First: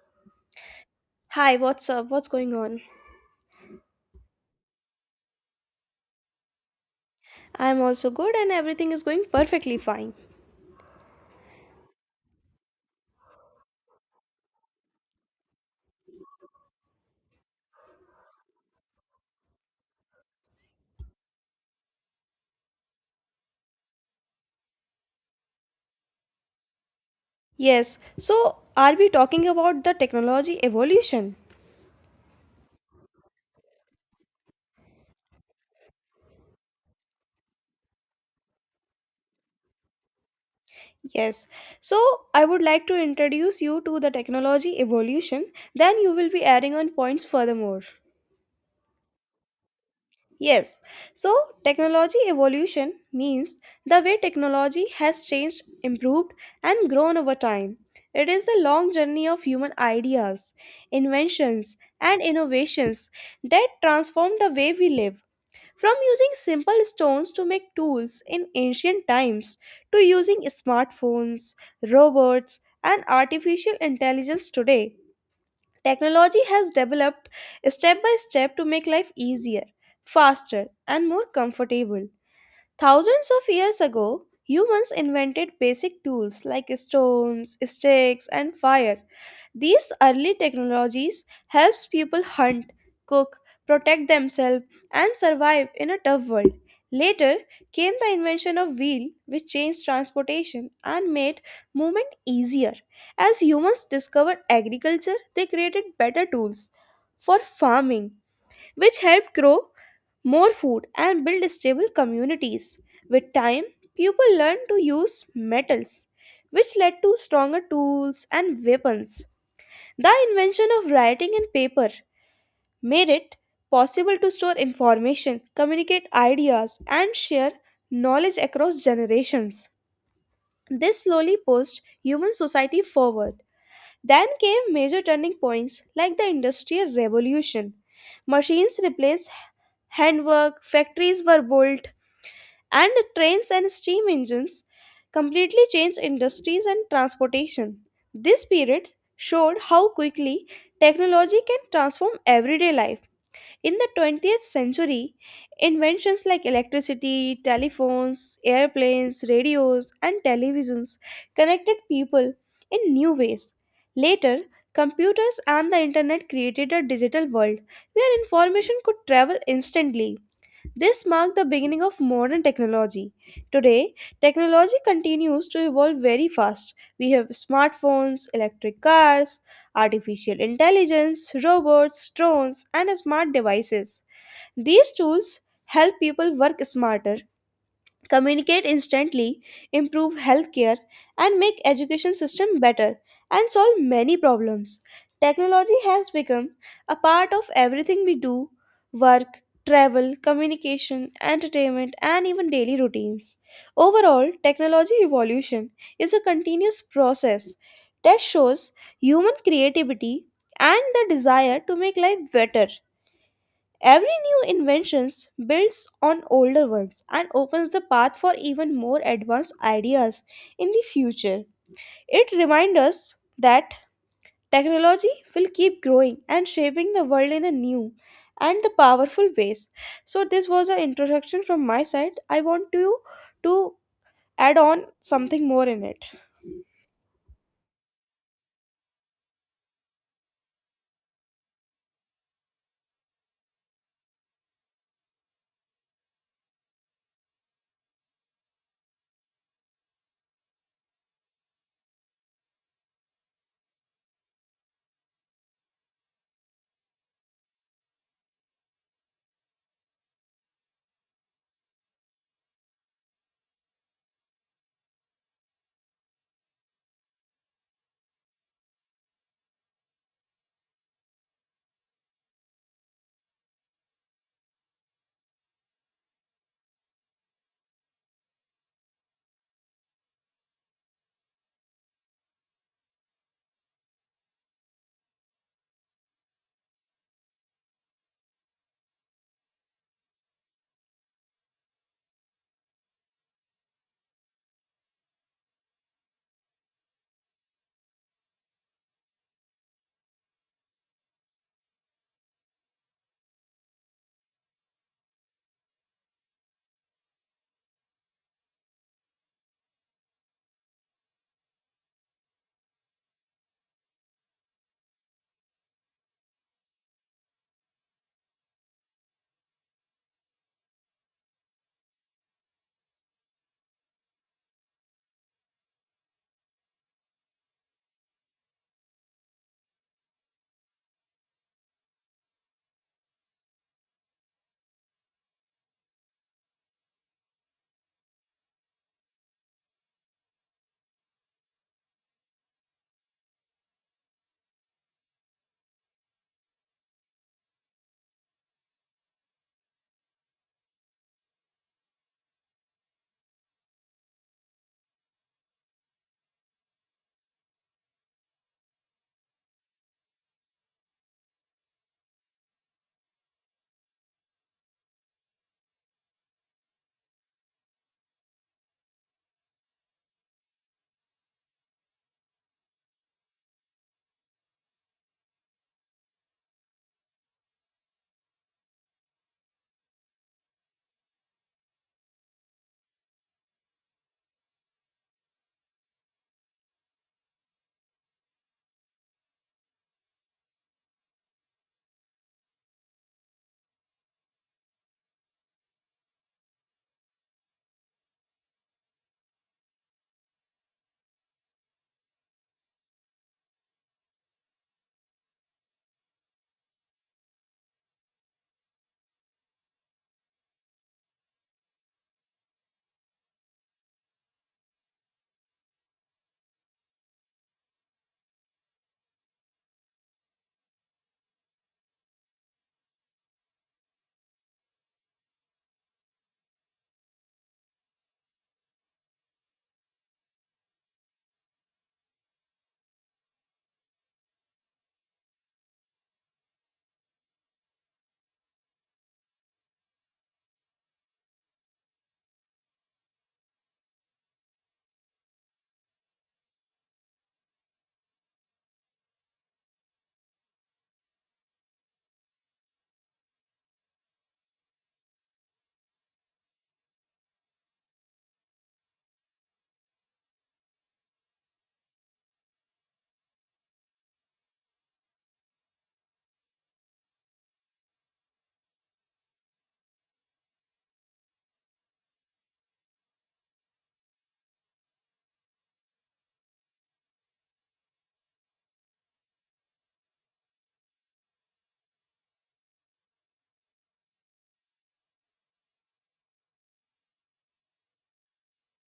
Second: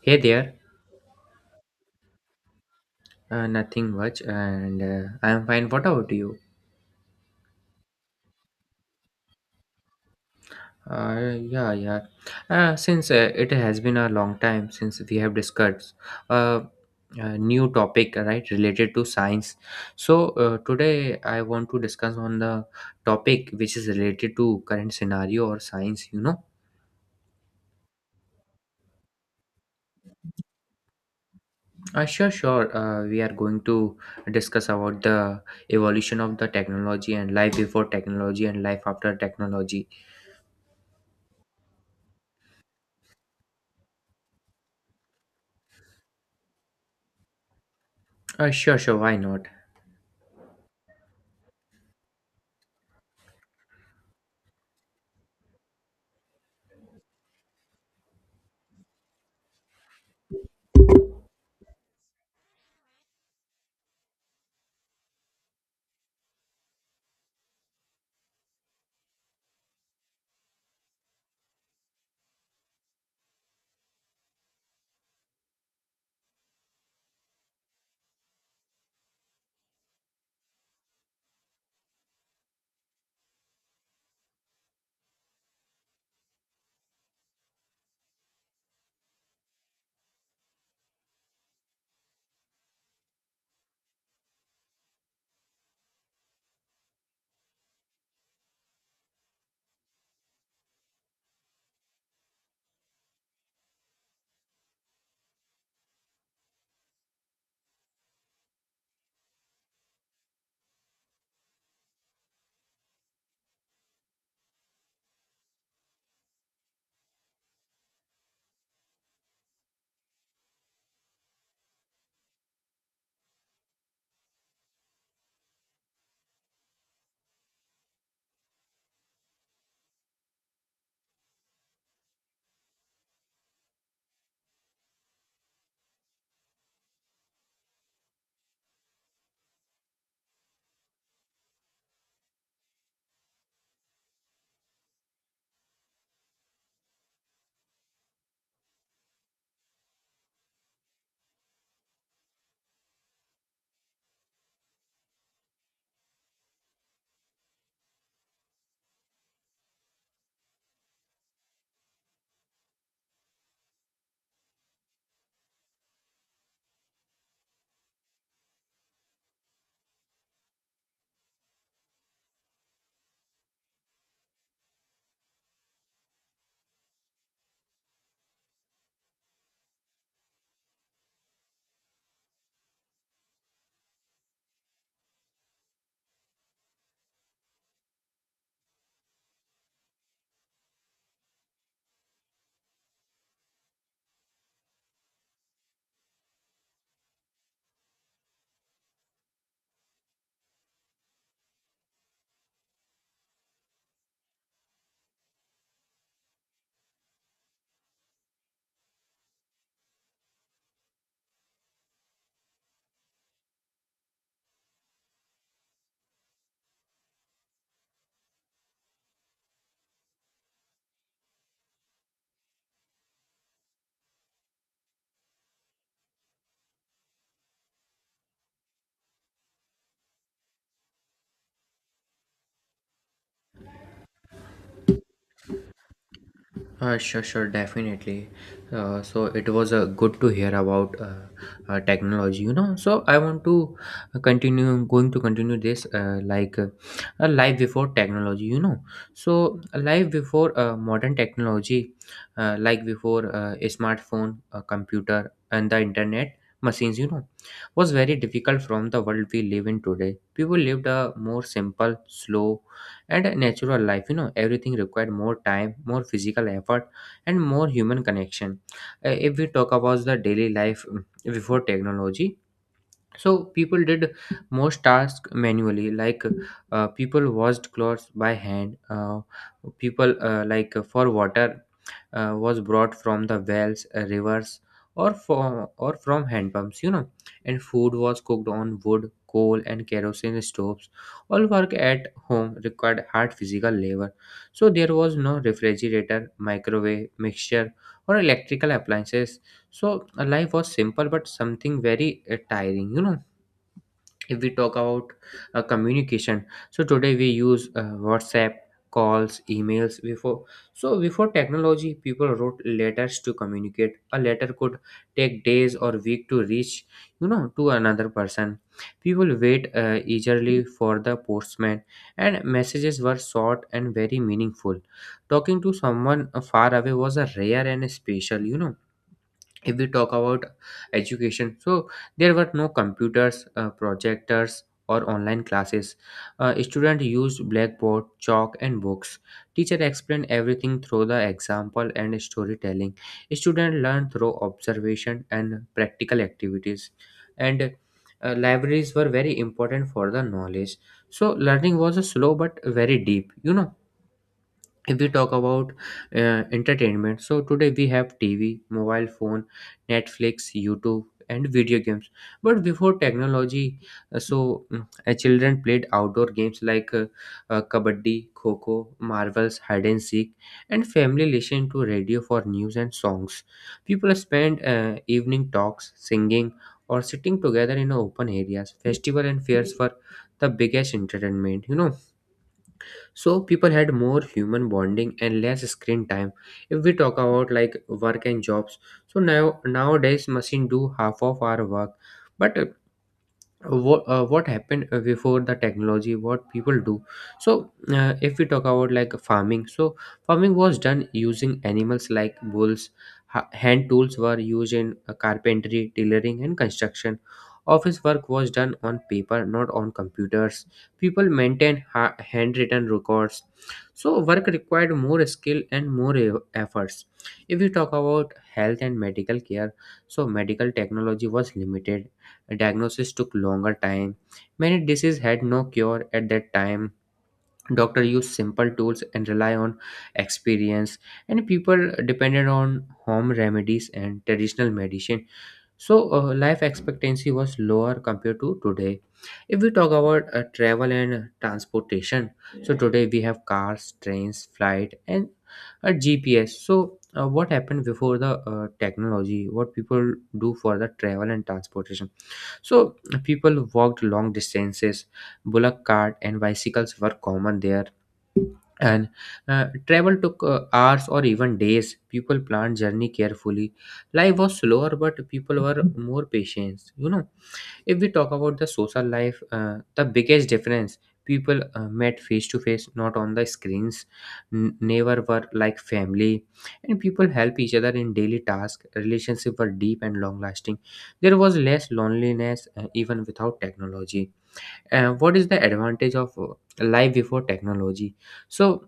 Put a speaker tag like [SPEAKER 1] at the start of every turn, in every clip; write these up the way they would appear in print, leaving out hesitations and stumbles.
[SPEAKER 1] Hey there,
[SPEAKER 2] Hi, what's up? What's going on?
[SPEAKER 1] nothing much, and I'm fine. What about you?
[SPEAKER 2] I'm also good and everything is going perfectly fine.
[SPEAKER 1] Yeah, yeah. Since it has been a long time since we have discussed uh, a new topic, right, related to science. So today I want to discuss on the topic which is related to current scenario or science.
[SPEAKER 2] Yes, so are we talking about the technology evolution?
[SPEAKER 1] Sure, sure. We are going to discuss about the evolution of the technology and life before technology and life after technology.
[SPEAKER 2] Yes, so I would like to introduce you to the technology evolution, then you will be adding on points furthermore.
[SPEAKER 1] Sure, sure. Why not?
[SPEAKER 2] Yes, so technology evolution means the way technology has changed, improved, and grown over time. It is the long journey of human ideas, inventions, and innovations that transform the way we live. From using simple stones to make tools in ancient times to using smartphones, robots, and artificial intelligence today, technology has developed step by step to make life easier, faster, and more comfortable. Thousands of years ago, humans invented basic tools like stones, sticks, and fire. These early technologies helps people hunt, cook, protect themselves, and survive in a tough world. Later came the invention of wheel, which changed transportation and made movement easier. As humans discovered agriculture, they created better tools for farming which helped grow more food and build stable communities. With time, people learned to use metals, which led to stronger tools and weapons. The invention of writing and paper made it possible to store information, communicate ideas, and share knowledge across generations. This slowly pushed human society forward, then came major turning points like the Industrial Revolution. Machines replaced handwork, factories were built, and trains and steam engines completely changed industries and transportation. This period showed how quickly technology can transform everyday life. In the 20th century, inventions like electricity, telephones, airplanes, radios, and televisions connected people in new ways. Later, computers and the internet created a digital world where information could travel instantly. This marked the beginning of modern technology. Today, technology continues to evolve very fast. We have smartphones, electric cars, artificial intelligence, robots, drones, and smart devices. These tools help people work smarter, communicate instantly, improve healthcare, and make education system better, and solve many problems. Technology has become a part of everything we do: work, travel, communication, entertainment, and even daily routines. Overall, technology evolution is a continuous process that shows human creativity and the desire to make life better. Every new invention builds on older ones and opens the path for even more advanced ideas in the future. It reminds us that technology will keep growing and shaping the world in a new and the powerful ways. So this was an introduction from my side. I want you to add on something more in it.
[SPEAKER 1] Sure, sure, definitely. So it was good to hear about technology. So I want to going to continue this like a life before technology. So a life before modern technology, like before a smartphone, a computer, and the internet machines, was very difficult from the world we live in today. People lived a more simple, slow, and natural life. Everything required more time, more physical effort, and more human connection. If we talk about the daily life, before technology, so people did most tasks manually, like people washed clothes by hand. People, for water was brought from the wells, rivers, or from hand pumps, and food was cooked on wood, coal, and kerosene stoves. All work at home required hard physical labor, so there was no refrigerator, microwave, mixture, or electrical appliances. So life was simple, but something very tiring. If we talk about communication, so today we use WhatsApp, calls, emails. Before, before technology, people wrote letters to communicate. A letter could take days or week to reach, to another person. People wait eagerly for the postman, and messages were short and very meaningful. Talking to someone far away was a rare and special. If we talk about education, so there were no computers, projectors, or online classes. Students used blackboard, chalk, and books. Teacher explained everything through the example and storytelling. Students learned through observation and practical activities, and libraries were very important for the knowledge. So learning was a slow but very deep. If we talk about entertainment, so today we have TV, mobile phone, Netflix, YouTube, and video games. But before technology, children played outdoor games, like kabaddi, kho, marvels, hide and seek. And family listened to radio for news and songs. People spent evening talks, singing, or sitting together in open areas. Festival and fairs were the biggest entertainment. So people had more human bonding and less screen time. If we talk about, like, work and jobs, so nowadays machine do half of our work. But what happened before the technology, what people do? So if we talk about, like, farming, so farming was done using animals, like bulls. Hand tools were used in carpentry, tailoring, and construction. Office work was done on paper, not on computers. People maintained handwritten records, so work required more skill and more efforts. If we talk about health and medical care, so medical technology was limited. Diagnosis took longer time. Many diseases had no cure at that time. Doctor used simple tools and rely on experience, and people depended on home remedies and traditional medicine. So life expectancy was lower compared to today. If we talk about travel and transportation, so today we have cars, trains, flight, and a GPS. So, what happened before the technology? What people do for the travel and transportation? So people walked long distances. Bullock cart and bicycles were common there, and travel took hours or even days. People planned journey carefully. Life was slower, but people were more patient. If we talk about the social life, the biggest difference, people met face to face, not on the screens. Neighbor were like family, and people help each other in daily tasks. Relationship were deep and long lasting. There was less loneliness, even without technology. What is the advantage of life before technology? So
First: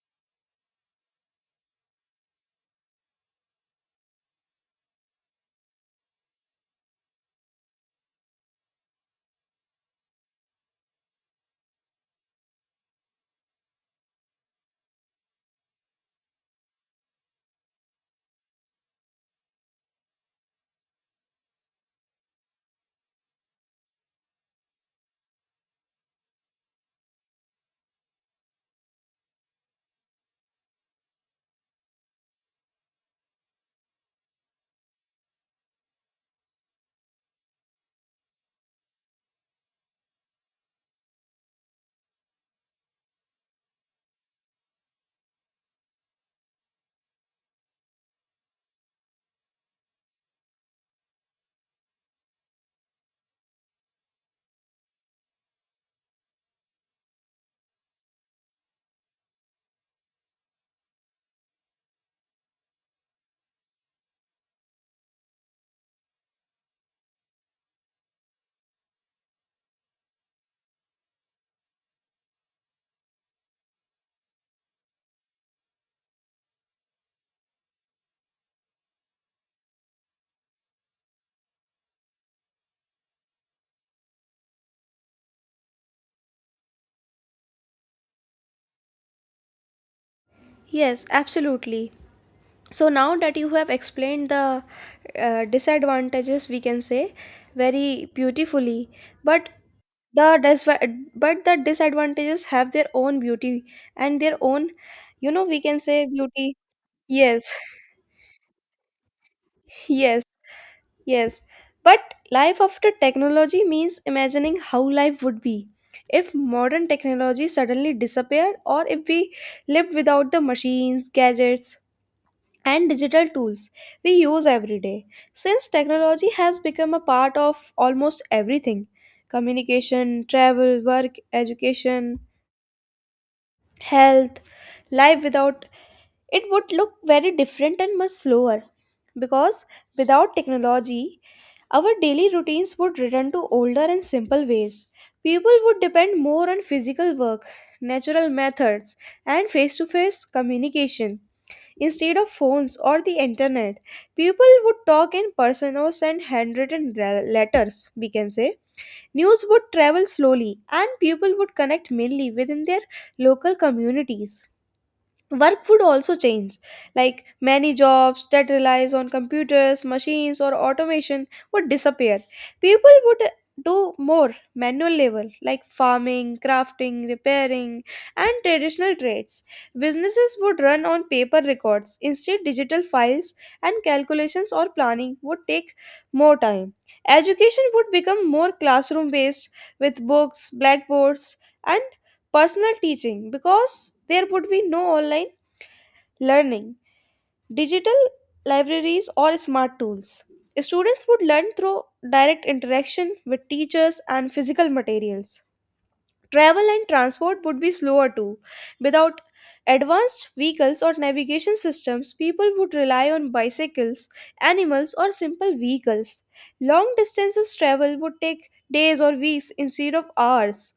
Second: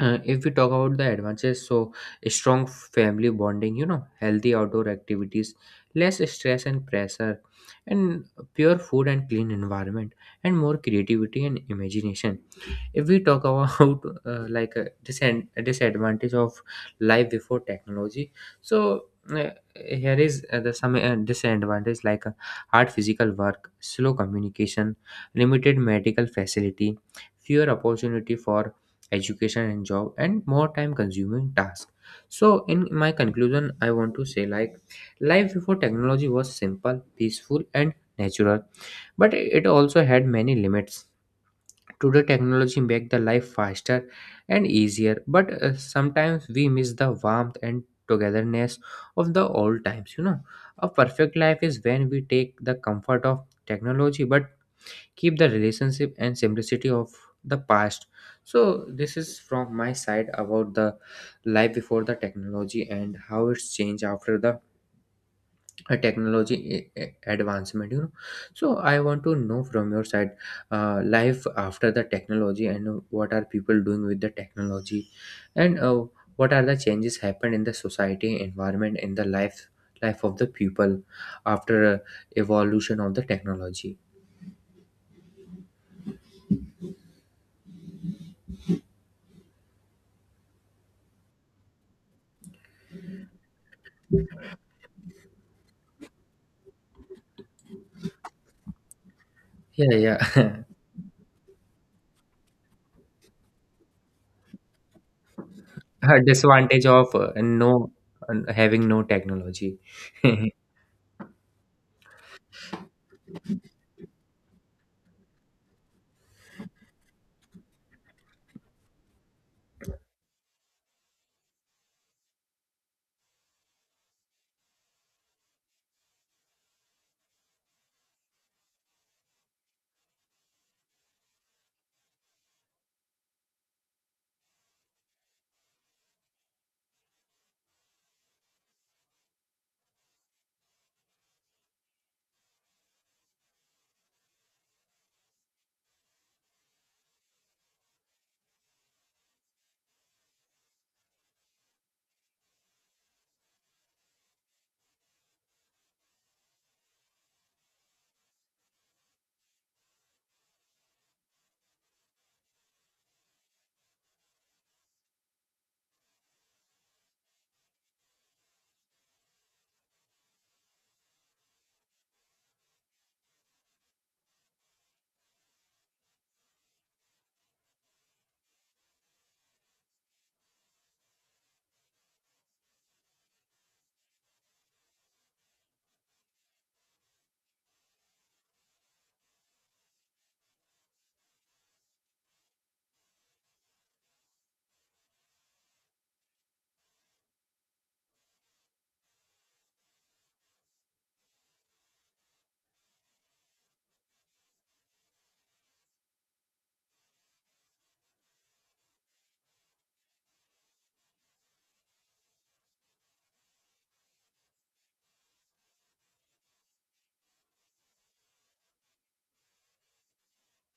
[SPEAKER 1] if we talk about the advantages, so a strong family bonding, healthy outdoor activities, less stress and pressure, and pure food and clean environment, and more creativity and imagination. If we talk about like, a disadvantage of life before technology, so uh, here is the some disadvantage, like hard physical work, slow communication, limited medical facility, fewer opportunity for education and job, and more time consuming task. So in my conclusion, I want to say, like, life before technology was simple, peaceful, and natural, but it also had many limits. Today, technology make the life faster and easier, but sometimes we miss the warmth and togetherness of the old times. A perfect life is when we take the comfort of technology, but keep the relationship and simplicity of the past. So, this is from my side about the life before the technology and how it's changed after the a technology advancement. So I want to know from your side, life after the technology, and what are people doing with the technology, and what are the changes happened in the society, environment, in the life of the people after evolution of the technology.
[SPEAKER 2] Yes, absolutely. So now that you have explained the disadvantages, we can say very beautifully, but
[SPEAKER 1] Yeah, yeah.
[SPEAKER 2] the dis- but the disadvantages have their own beauty and their own, you know, we can say
[SPEAKER 1] A
[SPEAKER 2] beauty.
[SPEAKER 1] disadvantage of
[SPEAKER 2] Yes.
[SPEAKER 1] no having no technology.
[SPEAKER 2] Yes. Yes, but life after technology means imagining how life would be if modern technology suddenly disappeared, or if we lived without the machines, gadgets, and digital tools we use every day. Since technology has become a part of almost everything, communication, travel, work, education, health, life without it would look very different and much slower. Because without technology, our daily routines would return to older and simple ways. People would depend more on physical work, natural methods, and face to face communication. Instead of phones or the internet, people would talk in person or send handwritten letters, we can say. News would travel slowly, and people would connect mainly within their local communities. Work would also change, like many jobs that relies on computers, machines, or automation would disappear. People would do more manual labor like farming, crafting, repairing, and traditional trades. Businesses would run on paper records instead digital files, and calculations or planning would take more time. Education would become more classroom based, with books, blackboards, and personal teaching, because there would be no online learning, digital libraries, or smart tools. Students would learn through direct interaction with teachers and physical materials. Travel and transport would be slower too. Without advanced vehicles or navigation systems, people would rely on bicycles, animals, or simple vehicles. Long distances travel would take days or weeks instead of hours.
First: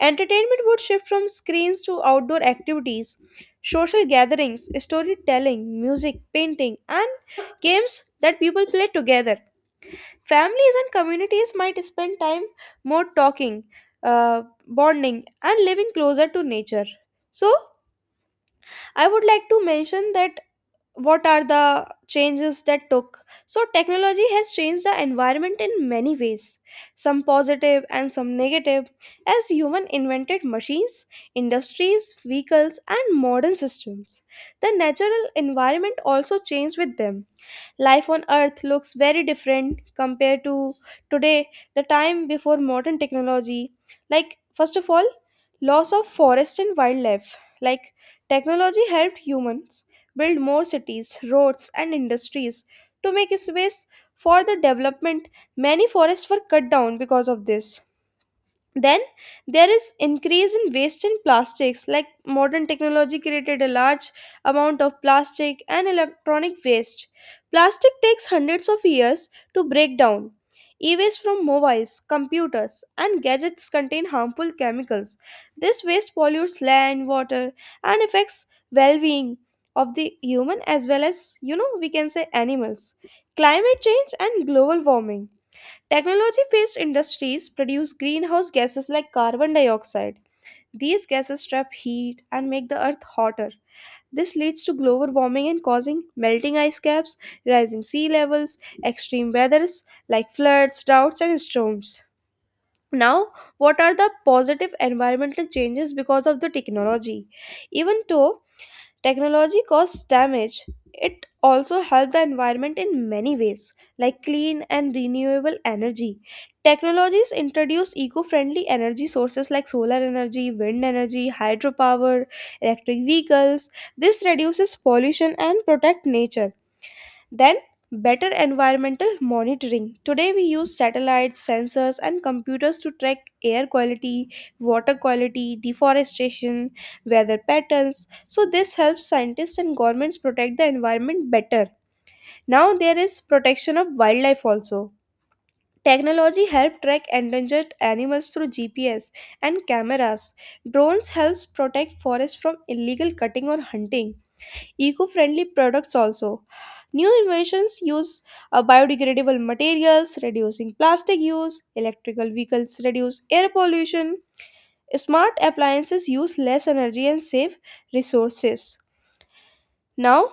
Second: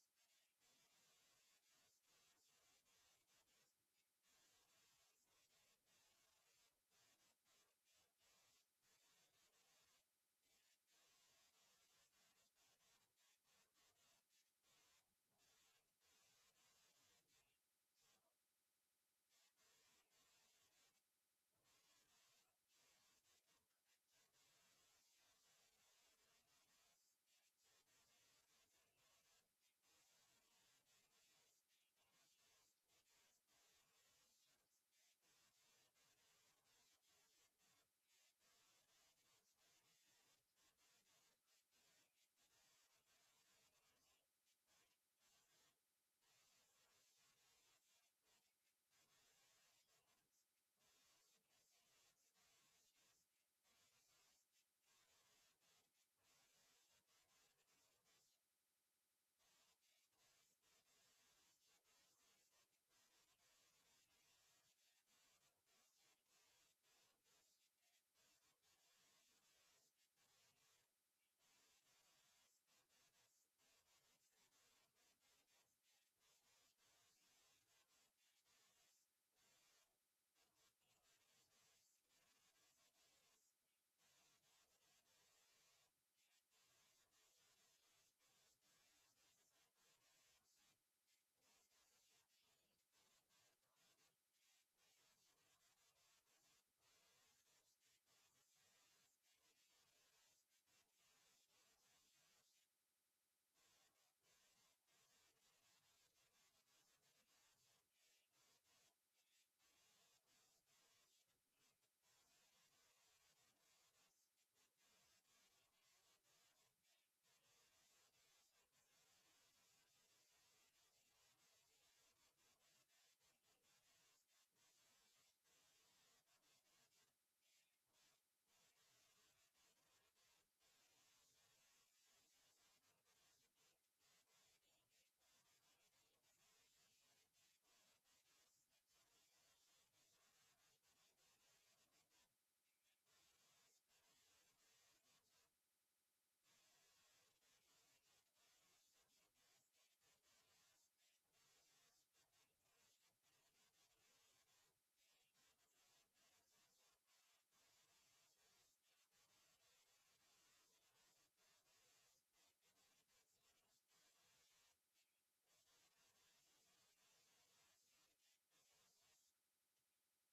[SPEAKER 2] Entertainment would shift from screens to outdoor activities, social gatherings, storytelling, music, painting, and games that people play together. Families and communities might spend time more talking, bonding, and living closer to nature. So, I would like to mention that what are the changes that took. So, technology has changed the environment in many ways, some positive and some negative, as human invented machines, industries, vehicles, and modern systems. The natural environment also changed with them. Life on earth looks very different compared to today, the time before modern technology. Like, first of all, loss of forest and wildlife. Like, technology helped humans build more cities, roads, and industries to make space for the development. Many forests were cut down because of this. Then, there is increase in waste in plastics. Like, modern technology created a large amount of plastic and electronic waste. Plastic takes hundreds of years to break down. E-waste from mobiles, computers and gadgets contain harmful chemicals. This waste pollutes land, water, and affects well-being of the human as well as, you know, we can say animals. Climate change and global warming. Technology based industries produce greenhouse gases like carbon dioxide. These gases trap heat and make the earth hotter. This leads to global warming and causing melting ice caps, rising sea levels, extreme weathers like floods, droughts, and storms. Now, what are the positive environmental changes because of the technology? Even though technology caused damage, it also helped the environment in many ways, like clean and renewable energy. Technologies introduce eco friendly energy sources like solar energy, wind energy, hydropower, electric vehicles. This reduces pollution and protect nature. Then, better environmental monitoring. Today, we use satellites, sensors, and computers to track air quality, water quality, deforestation, weather patterns. So, this helps scientists and governments protect the environment better. Now, there is protection of wildlife also. Technology helps track endangered animals through GPS and cameras. Drones helps protect forests from illegal cutting or hunting. Eco-friendly products also, new inventions use biodegradable materials, reducing plastic use. Electrical vehicles reduce air pollution. Smart appliances use less energy and save resources. Now,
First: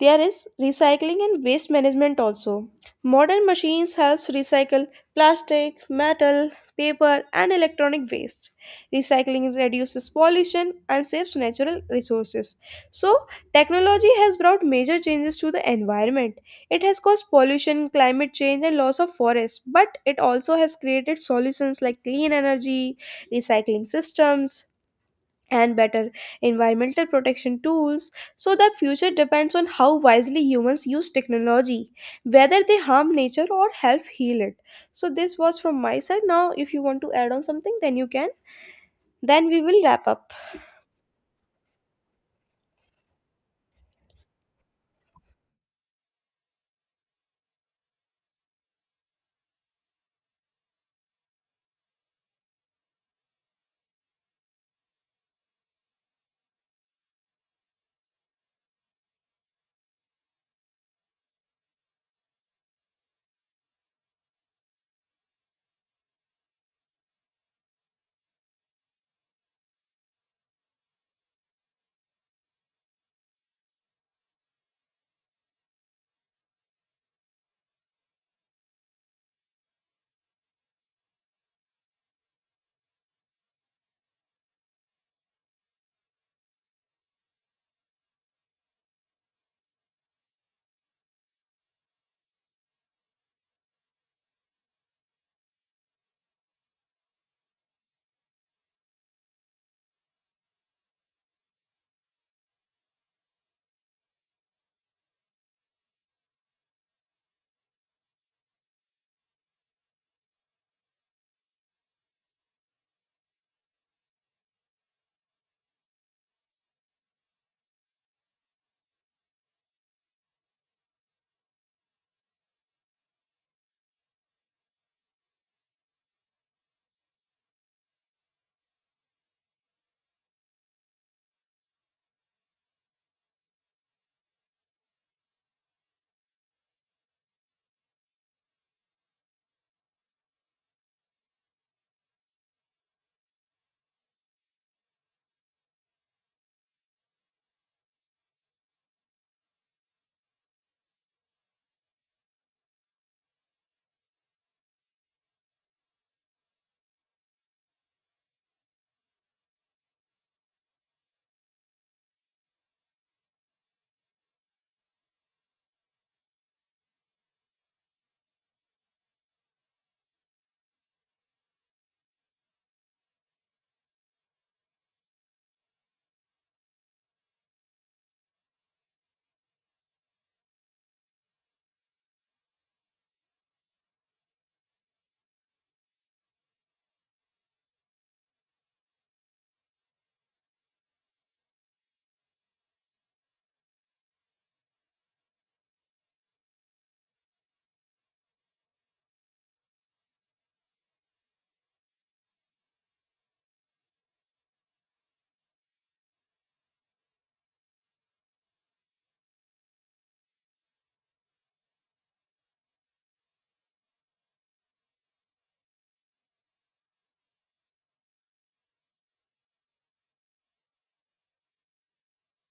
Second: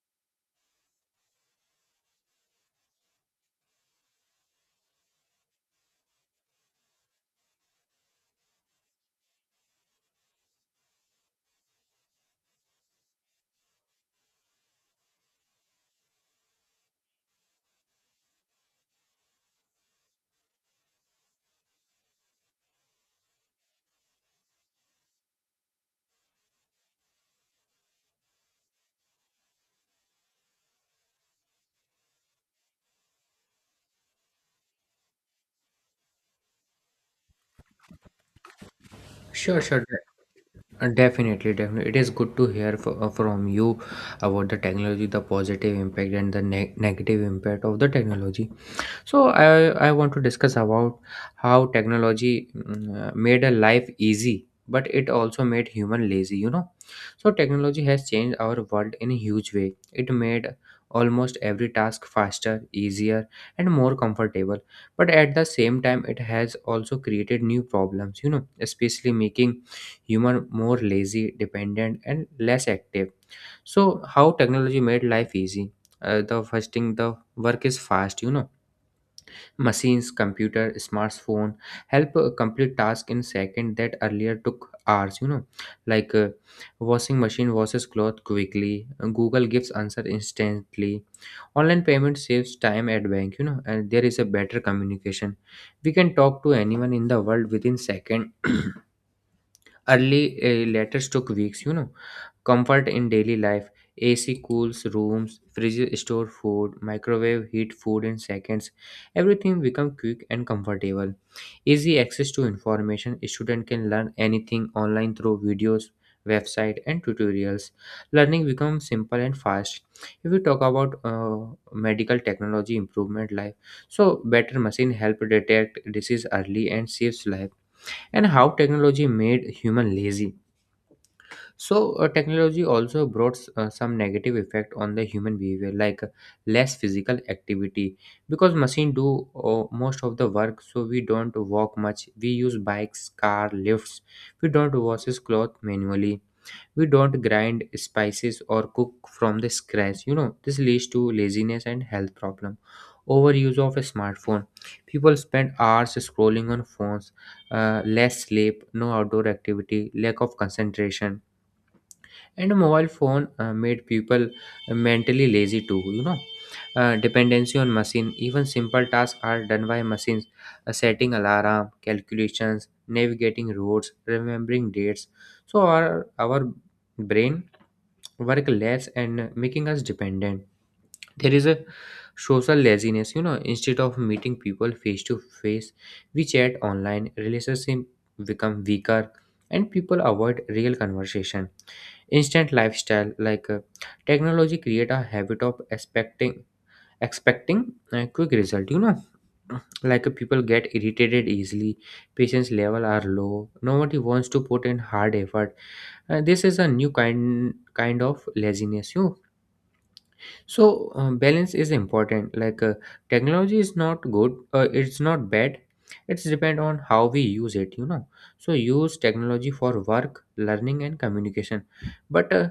[SPEAKER 2] there is recycling and waste management also. Modern machines helps recycle plastic, metal, paper and electronic waste. Recycling reduces pollution and saves natural resources. So, technology has brought major changes to the environment. It has caused pollution, climate change and loss of forests, but it also has created solutions like clean energy, recycling systems, and better environmental protection tools. So the future depends on how wisely humans use technology, whether they harm nature or help heal it. So, this was from my side. Now, if you want to add on something, then you can. Then
[SPEAKER 1] Sure,
[SPEAKER 2] we will
[SPEAKER 1] sure.
[SPEAKER 2] wrap up.
[SPEAKER 1] Definitely, definitely. It is good to hear from you about the technology, the positive impact, and the negative impact of the technology. So I want to discuss about how technology made a life easy, but it also made human lazy. So technology has changed our world in a huge way. It made almost every task faster, easier, and more comfortable. But at the same time, it has also created new problems. Especially making human more lazy, dependent, and less active. So how technology made life easy? The first thing, the work is fast. Machines, computer, smartphone help complete task in second that earlier took hours. Like, washing machine washes cloth quickly. Google gives answer instantly. Online payment saves time at bank. And there is a better communication. We can talk to anyone in the world within second. Early letters took weeks. Comfort in daily life. AC cools rooms, fridges store food, microwave heat food in seconds. Everything become quick and comfortable. Easy access to information. Student can learn anything online through videos, website, and tutorials. Learning becomes simple and fast. If we talk about medical technology improvement life, so better machine help detect disease early and saves life. And how technology made human lazy? So technology also brought some negative effect on the human behavior, like less physical activity. Because machine do most of the work, so we don't walk much, we use bikes, car, lifts. We don't wash his clothes manually. We don't grind spices or cook from the scratch. This leads to laziness and health problem. Overuse of a smartphone. People spend hours scrolling on phones. Less sleep, no outdoor activity, lack of concentration. And a mobile phone made people mentally lazy too. Dependency on machine. Even simple tasks are done by machines, setting alarm, calculations, navigating roads, remembering dates. So our brain work less and making us dependent. There is a social laziness, instead of meeting people face to face, we chat online, relationships become weaker, and people avoid real conversation. Instant lifestyle, like technology create a habit of expecting a quick result. Like people get irritated easily, patience level are low, nobody wants to put in hard effort. This is a new kind of laziness. So balance is important, like technology is not good, it's not bad, it's depend on how we use it. So use technology for work, learning, and communication. But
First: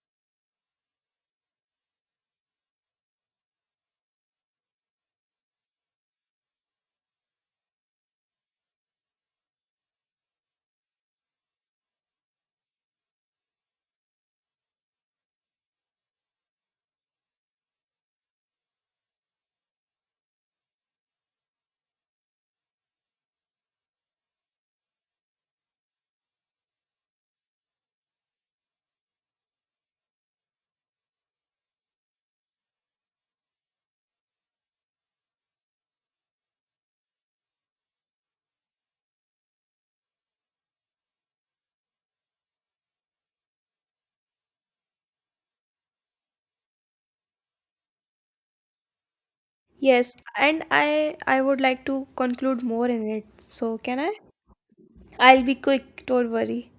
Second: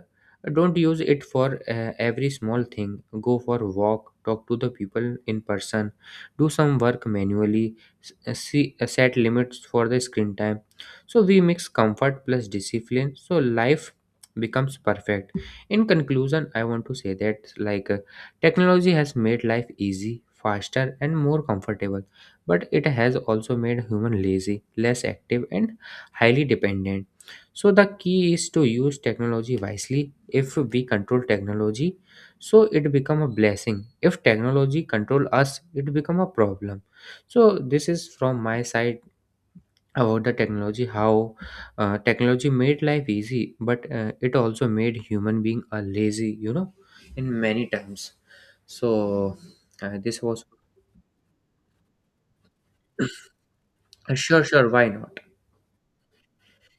[SPEAKER 1] don't use it for every small thing. Go for a walk, talk to the people in person, do some work manually. S- see Set limits for the screen time. So we mix comfort plus discipline, so life becomes perfect. In conclusion, I want to say that, like, technology has made life easy, faster, and more comfortable, but it has also made human lazy, less active, and highly dependent. So the key is to use technology wisely. If we control technology, so it become a blessing. If technology control us, it become a problem. So this is from my side about the technology, how technology made life easy, but it also made human being a lazy, in many times. So
[SPEAKER 2] Yes,
[SPEAKER 1] this was
[SPEAKER 2] and I would like to conclude more in it. So, can I?
[SPEAKER 1] sure, sure, why not.
[SPEAKER 2] I'll be quick, don't worry.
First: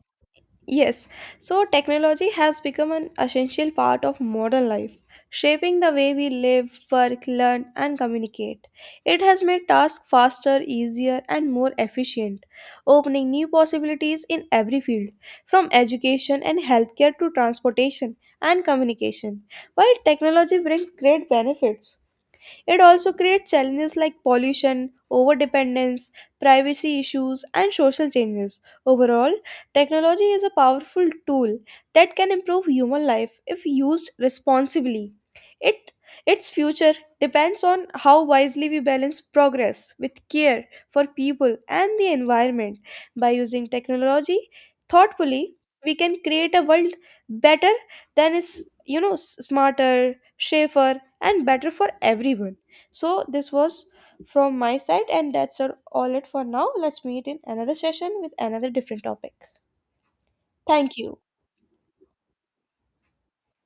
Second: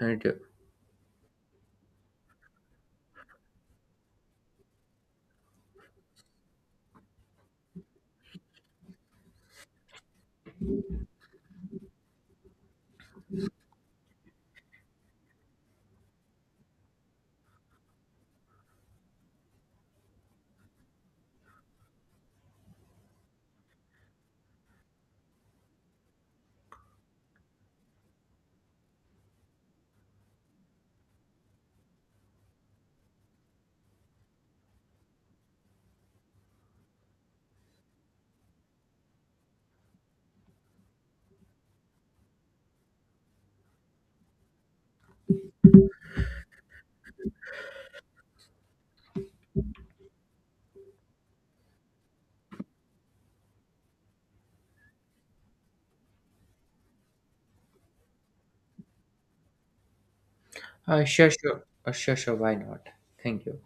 [SPEAKER 1] And,
[SPEAKER 2] Yes, so technology has become an essential part of modern life, shaping the way we live, work, learn, and communicate. It has made tasks faster, easier, and more efficient, opening new possibilities in every field, from education and healthcare to transportation and communication. While technology brings great benefits, it also creates challenges like pollution, overdependence, privacy issues, and social changes. Overall, technology is a powerful tool that can improve human life if used responsibly. It, its future depends on how wisely we balance progress with care for people and the environment. By using technology thoughtfully, we can create a world better than is, you know, smarter, safer, and better for everyone. So this was from my side, and that's all it for now. Let's meet in another session with another different topic. Thank you.
[SPEAKER 1] sure, sure, sure, sure, why not. Thank you.